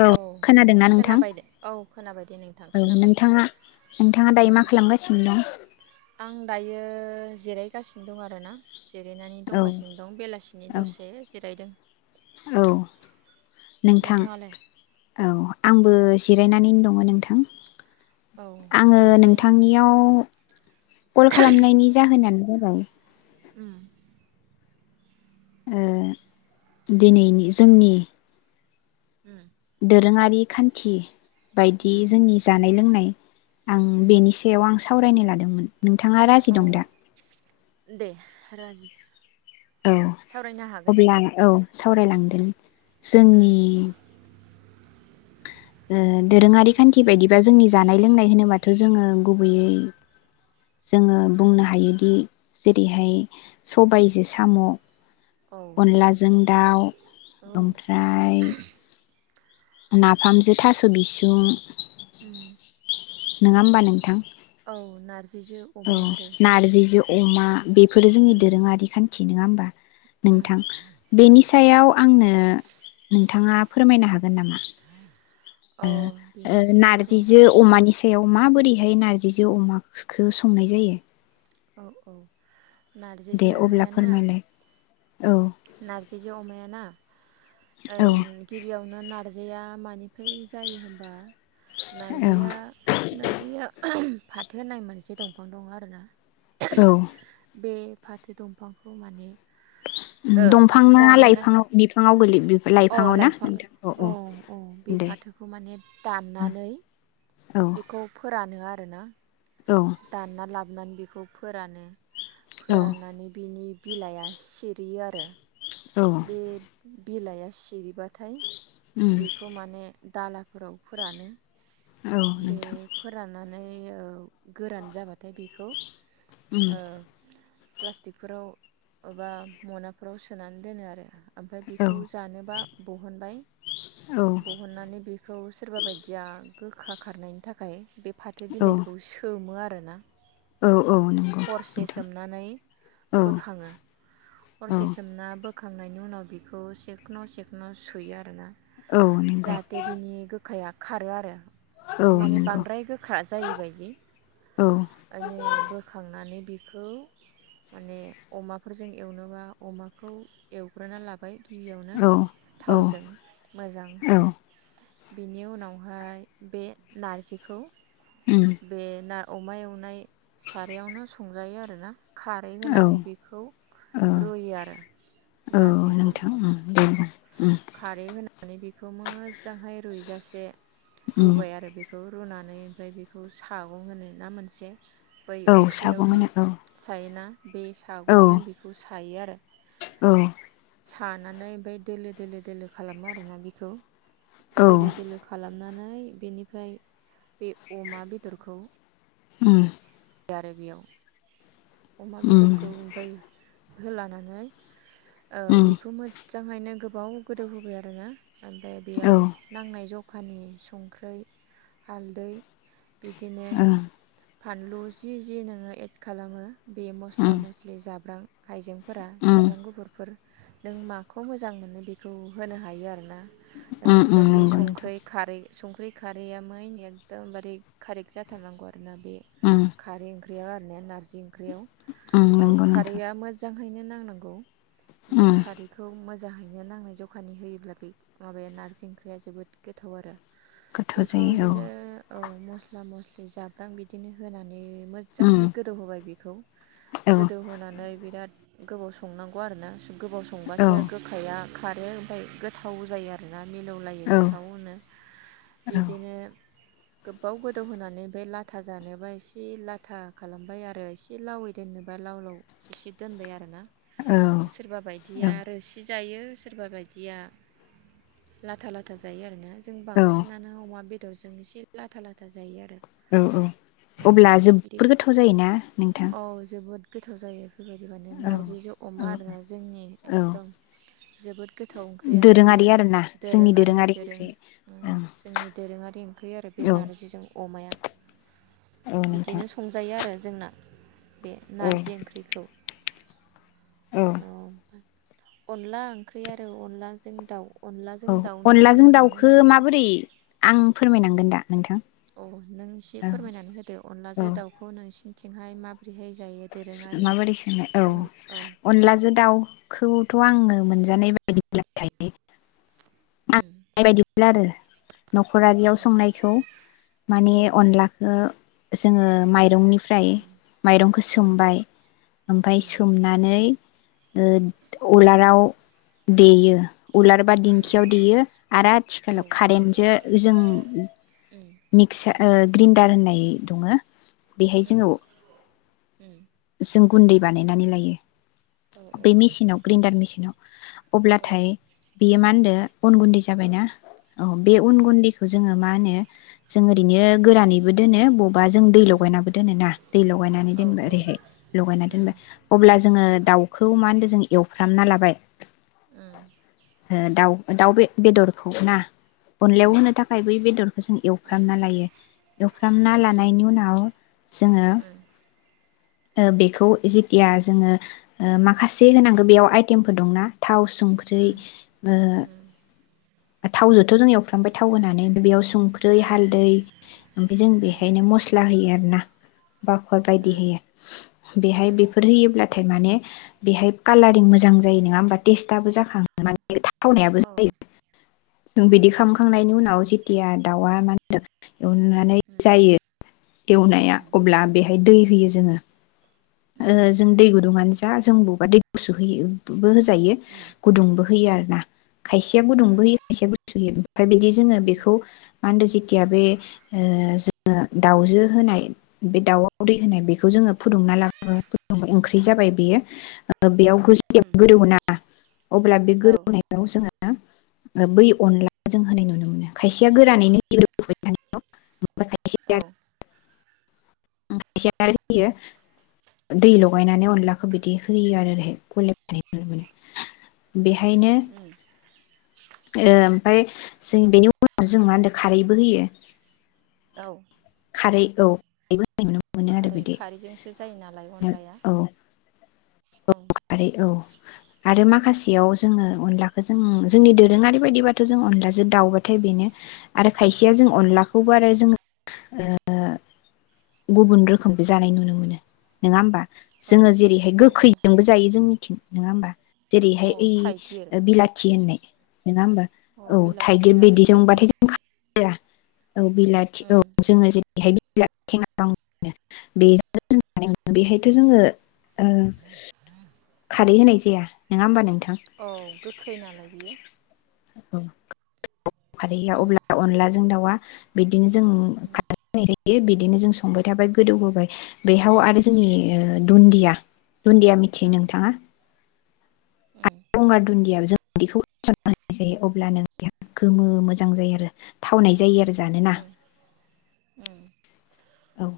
औ खोनादोंना नोंथां खोनाबाय दे औ खोनाबाय दे नोंथां औ खोनाबाय नोंथाङा नोंथाङा दायो ओं मा खालामगासिनो दं? आं दायो जिरायगासिनो दं आर। आरोना जिरायनानै औ दंगासिनो दं बेलासिनि औ दसे जिरायदों। औ नोंथां नोंथाङालाय औ आंबो जिरायनानैनो दङो नोंथां औ आंङो ओमफ्राय नोंथांनियाव कल खालामनायनि जाहोनानो [unintelligible] उम। ओ दिनैनि जोंनि उम। दोरोङारि खान्थि बायदि उम जोंनि जानाय लोंनाय आं बेनि सायाव आं सावरायनो लादोंमोन। नोंथाङा राजि औ दं दा? दे राजि। औ सावरायनो हागोन दे अब्ला औ सावरायलांदोनि उम जोंनि ओ दोरोङारि खान्थि बायदिबा जोंनि जानाय लोंनाय होनोबाथ' जोङो गुबैयै जोङो बुंनो हायोदि जेरैहाय सबायजो साम' औ अनलाजों दाउ औ ओमफ्राय नाफामजों थास' बिसुं, [inaudible] नोङा होमबा नोंथां? औ नारजिजों औ अमा आरो नारजिजो अमा बेफोरो जोंनि उम दोरोङारि खा न्थि नङा होमबा? उम नोंथां बेनि सायाव आंनो नोंथाङा फोरमायनो हागोन नामा? ओ औ ओ बिनि सायावथ' नारजिजो अमानि बेयाव माबोरैहाय नारजिजो अमाखो संनाय जायो? औ औ। दे नारजिजों अब्ला अमायाना फोरमायलाय? औ। नारजिजों अमायाना ओ औ गिबियावनो नार नारजिया मानिफ्राय जायो होनोमबा औ नारजिया-नारजिया फाथो होननाय मोनसे दंफां दं आरोना औ बे फाथो दंफांखौ माने उम ओ दंफाङा दानना लाइफांआव बिफाङाव गोलै अ लाइफाङाव ना लाइफां नोंथां औ औ बे दे फाथोखौ माने दाननानै औ बेखौ फोरा रानो आरो ना औ दानना लाबना बि खौ फोरानो ‌। औ फोराननानै बिनि बिलाइआ सिरियो आरो औ बे बिलाइया सिरिबाथाय उम बेखौ माने दालाफोराव फोरानो। औ बे नोंथां फोरानना नै औ गोरान जाबाथाय बेखौ ओ उम प्लास्टिकफोराव ओबा मनाफोराव सोनानै दोनो आरो ओमफ्राय औ बेखौ जानोबा बहनबाय औ बहननानै बेखौ सोरबा बायदिया गोखा खारनायनि थाखाय बे फाथो औ बिलाइखौ सोमो आर रो ना औ औ नंगौ हरसे नोंथां सोमनानै औ बोखाङो औ हरसे सोमना बो खांनायनि उनाव बिखौ सेखन सेखन सुयो आरो ना औ नंगौ जाहाथे बिनि गोखाया खारो आरो औ माने नंगौ बांद्राय गोख्रा जायैबायदि औ आयने बोखांनानै बे बेखौ माने अमाफोरजों एवनोबा अमाखौ एवग्रोना लाब बाय गिबियावनो औ औ थावजों औ मोजांहाय बेनि उनावहाय बे नारजिखौ उम बे ना अमा एवनाय सारायावनो संजायो आर ना। खारै औ होनानै बेखौ औ रुयो आरो औ नारजिखौ। नोंथां उम दे बुं उम खारै होना नानै बेखौ मोजांहाय रुइजासे उम रुबाय आरो बेखौ रुनानै ओमफ्राय बेखौ सागं होनो ना मोनसे बै औ सागं ओंख्रियावदि होनो औ सायोना। बे औ सागंजों बेखौ सायो आरो। औ। सानानै ओमफ्राय दोलोद दोलो दोलो खालामो आरोना बिखौ। औ दोलो दोलो खालामनानै। ऐ बेनिफ्राय बे अमा बेदरखौ। उम। [unintelligible] आरो बेयाव। अमा उम बेदरखौ ओमफ्राय होलानानै ओह उम बेखौ मोज मोजांहायनो गोबाव गोदौहोबाय आरोना ओमफ्राय बेयाव औ नांनाय जख खानि संख्रै, हालदै बिदिनो ओं फानलु जि-जि नोङो एड खालामो। बे मस्ला उम मस्लि जाब्रां। हाइजें। फोरा उम सामब्राम गुफुरफोर। नों माखौ मोजां मोनो बेखौ होनो हायो आरोना। उम उम एनिफ्राय बे नंगौ नोंथां संख्रै खारै संख्रि खारैया मैन एखदमबारे खारेक जाथारनांगौ आरो। आरोना बे उम खारै ओं ख्रिया आरो ने नारजि ओं बेयाव उम औ नंगौ नोंथां खारैया मोजां ओंहायनो नांनांगौ। बे उम खारिखौ मो जांहैनो नांनाय जखानि होयोब्ला बे माबाया नार्जि ओंख्रिया जोबोद गोथाव आरो। गोथाव बेखौ जायो औ बिदिनो औ। मस्ला मस्लि जाब्रां बिदिनो होनानै उम मोजांहाय गोदौ होबाय बे बेखौ औ गोदौ होनानै बिराद गोबाव संनांगौ आरोना गोबाव औ संबासो गोखाया खारो ओमफ्राय गोथाव जायो आरोना। मिलौलायो औ गोथाव होनो बिदिनो गोबाव गोदौ होनानै बे लाथा जानोबा एसे लाथा खालामबाय आरो एसे एसे लावै दोननोबा लाव लाव एसे दोनबाय आरो ना। सोरबा औ बायदिया आरो सि जायो सोरबा बायदिया लाथा -लाथा जायो आरोना। जों बांसिनानो अमा बे दरजों एसे लाथा लाथा जायो आरो। औ औ औ अब्ला बिदि जोबोद गोथाव जायोना नोंथां। जोबोद गोथाव जायो। बेबायदि माने औ नार्जिजों औ अमा आरोना जोंनि औ एकदम जोबोद गोथाव ओंख्रियानो बे दोरोङारि आरो आरोना जोंनि दोरोङारि दोरों ओंख्रि ओं जोंनि दोरोङारि ओंख्रि आरो बे औ नारजिजों अमाया औ नोंथां बिदिनो संजायो आरो। जोंना बे औ नारजि ओंख्रिखौ औ अ। अनला ओंख्रि आरो अनलाजों दाउ। अनलाजों औ दाउनि अनलाजों सोमोन्दै नों दाउखौ एसे माबोरै आं फोरमायनांगोन दा। नोंथां। अ नों एसे फोरमायनानै होदो औ औ अनलाजों दाउखौ नोंसिनि आथिंहाय मा माबोरै सोनो औ माबै औ अनलाजों दाउखौथ' आङो मोनजानाय बायदि थाय उम जादों। न'खरारियाव उम संनायखौ माने औ अनलाखो जोङो माइ मायरंनिफ्राय उम मायरंखौ औ सोमबाय ओमफाय उम सोमनानै ओ अलाराव लाव देयो। उलार बा उम दिंखियाव देयो आरो औ आथिखालाव कारेन्टजो जों उम मिक्सार ओ ग्रिन्डार होननाय दङो। बेहाय जोङो उम उम जों गुन्दै बानायनानै लायो औ बे मेसिनाव ग्रेन्डार मेसिनाव अब्लाथाय बियो मा होनदो अन गुन्दै जाबाय ना ओ औ बे उन गुन्दैखौ जोङो मा होनो? जों उम ओरैनो गोरानैबो दोनो बबा जों दै उम लगायनाबो दोनो ना दै लगायनानै औ दोनबा औ ओरैहाय लगायना उम दोनबा अब्ला जोङो दाउखौ मा होनदों जो एवफ्रामना लाबाय। उम ओ दाउ‌। दाउ बे बेदरखौ ना अनलायाव होनो थाखाय बै बेदरखौ जों एव एवफ्रामना लायो एवफ्रामना लानायनि उनाव जोङो ओ बेखौ जेथिया जोङो ओ माखासे होनांगौ बेयाव आइटेमफोर दंना थाव संख्रैबो थावजोंथ' जों एवफ्रामबाय थाव होनानै बेयाव सुं ख्रै हालदै ओमफाय जों बेहायनो मस्ला होयो आरो ना बाखर उम बायदि होयो बेहाय बेफोर होयोब्ला थाय माने बेहाय कालारिं मोजां जायो नङा होमबाद टेस्टआबो जाखाङो माने थावनायाबो औ उम जायो। जों बिदि उम खालामखांनायनि उनाव जि खथिया दाउआ मा होनदों? एवनानै जायो उम एवनाया अब्ला बेहाय दै। होयो जोङो। ओ जों दै गुदुंआन जा जों बबौबा दै गुसु होयो [unintelligible] यो गुदुंबो होयो आरोना खायसेया गुदुंबो होयो खायसेया गुस होयो ओमफाय बिदि जोङो उम बेखौ मा होनदो जेथिया बे ओ जोङो दाउजो होनाय बे दाउआव दै होनाय बेखौ जोङो फुदुंना लाग [unintelligible] ओंख्रि जाबाय बेयो ओ बेयाव उम उम [unintelligible] अब्ला बे औ गोदौनायाव जोङो या ओ बै अनला जों होनाय नुनो मोनो खायसेया [unintelligible] खायसेआ औ उम उम [unintelligible] दै उम लगायनानानै अनलाख खोज बिदि होयो ओरैहाय [unintelligible] बेहायनो उम फाय जों बेनि उनाव जों मा होनो खारैबो होयो। औ खारै औ यैबो खारै खारैजोंसो जायो नालाय अनलाया। औ ओं खारै औ आरो मा खासेयाव जोङो अनलाखौ जों जोंनि दोरोङारि बायदिबाथ जों अनलाजों दाउबाथाय बेनो‌ आरो खायसेया जों अनलाखौबो आरो जों ओ गुबुन रोखोमबो जानाय नुनो मोनो नङा ओमबा? औ जोङो जेरैहाय औ औ गोखै यि जोंनिथिं नङा ओमबा? औ जेरैहाय ओइ थाइगिर ओ बिलाथि होननाय। नोङा ओमबा अ औ बिलाथि थाइगिर आरो थाइगिर बिदिजोंबाथाय जों खाया। औ बिलाथि उम औ जोङो जे [unintelligible] बेहायथ जोङो ओ खारै होनाय जाया नोङा ओमबा नोंथा औ गोखै नालाय बियो। औ खारै होया अब्ला अनलाजों दाउआ बिद दिनो जों खारै होनाय जायो। बिदिनो जों संबाय थाबाय गोदौहोबाय बेयाव आरो जोंनि ओ दुन्दिया दुन्दिया मिथियो औ नों [unintelligible] उम गंगार दुन्दिया बिदिखौ जायो अब्ला नों बेहा गोमो मोजां जायो आरो थावनाय जायो आरो जानोना उम औ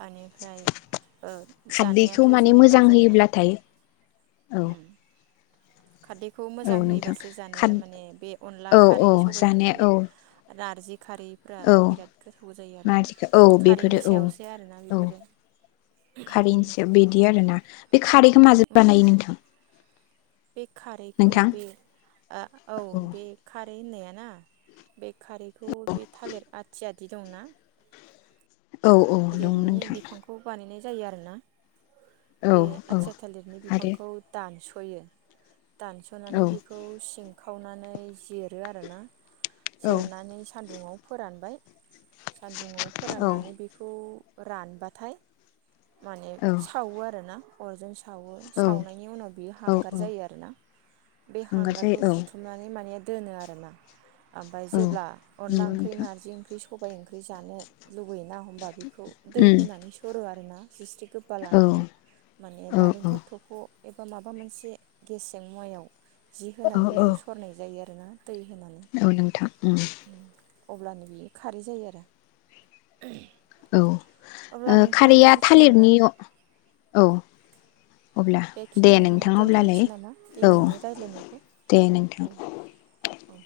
बेनिफ्राय ओ खारदैखौ जानायाथ माने जेनेबा मोजां जोंना होयोब्लाथाय औ उम खारदैखौ औ मोजां नोंथां होयोबासो खार जानाया माने बे अनला औ औ खारै सबाइ जानाया खारै औ नार्जि औ नाजिखौ औ खारैनि बेफोरो औ सायावसो आरोना औ बेफोरो खारैसे बिदि आरोना बे खारैखौ माजों उम बानायो नोंथां? बे खारैखौ नोंथां बे ओ औ बे खारै होननाया ना बे खारैखौ बे थालिर आथिया बिदि दंना औ औ दं थालिरनि नोंथां बिफांखौ बानायनाय जायो आरोना? औ बे औ आथिया थालिरनि आरो बिफांखौ दानस फयो औ दानसनानै बेखौ सिं खावनानै जिरो आरो ना औ जिरनानै सान्दुङाव फोरानबाय सान्दुङाव औ फोराननानै बेखौ खौ रानबाथाय माने औ सावो आरोना अरजों सावो औ सावनायनि उनाव बियो औ हांगार औ जायो आरोना बे हांगार हांगारखौ जायो औ हुथुमनानै माने दोनो आरोना ओमफ्राय औ जेब्ला अनला नंगौ ओंख्रि नोंथां नार्जि ओंख्रि सं सबायाइ ओंख्रि जानो लुुबैयोना बेखौ दै उम होनानै सरो आरोना जिस्रि गोबा औ लानानै माने औ नालेंखल थख' एबा माबा मोनसे गेसजों मुवायाव जि औ होनानै औ बेखौ सरनाय जायो आ [inaudible] औ नोंथां उम अब्लानो बियो खारै जायो आरो। औ अब्ला ओ नोंथां खारैया बेखिनियावनो थालिरनि औ अब्ला दे बेखिनियावनो नोंथां अब्लालाय दोनथनोसै नामा औ दिनैनि राय्लायनायखौ दे नोंथां औ। औ।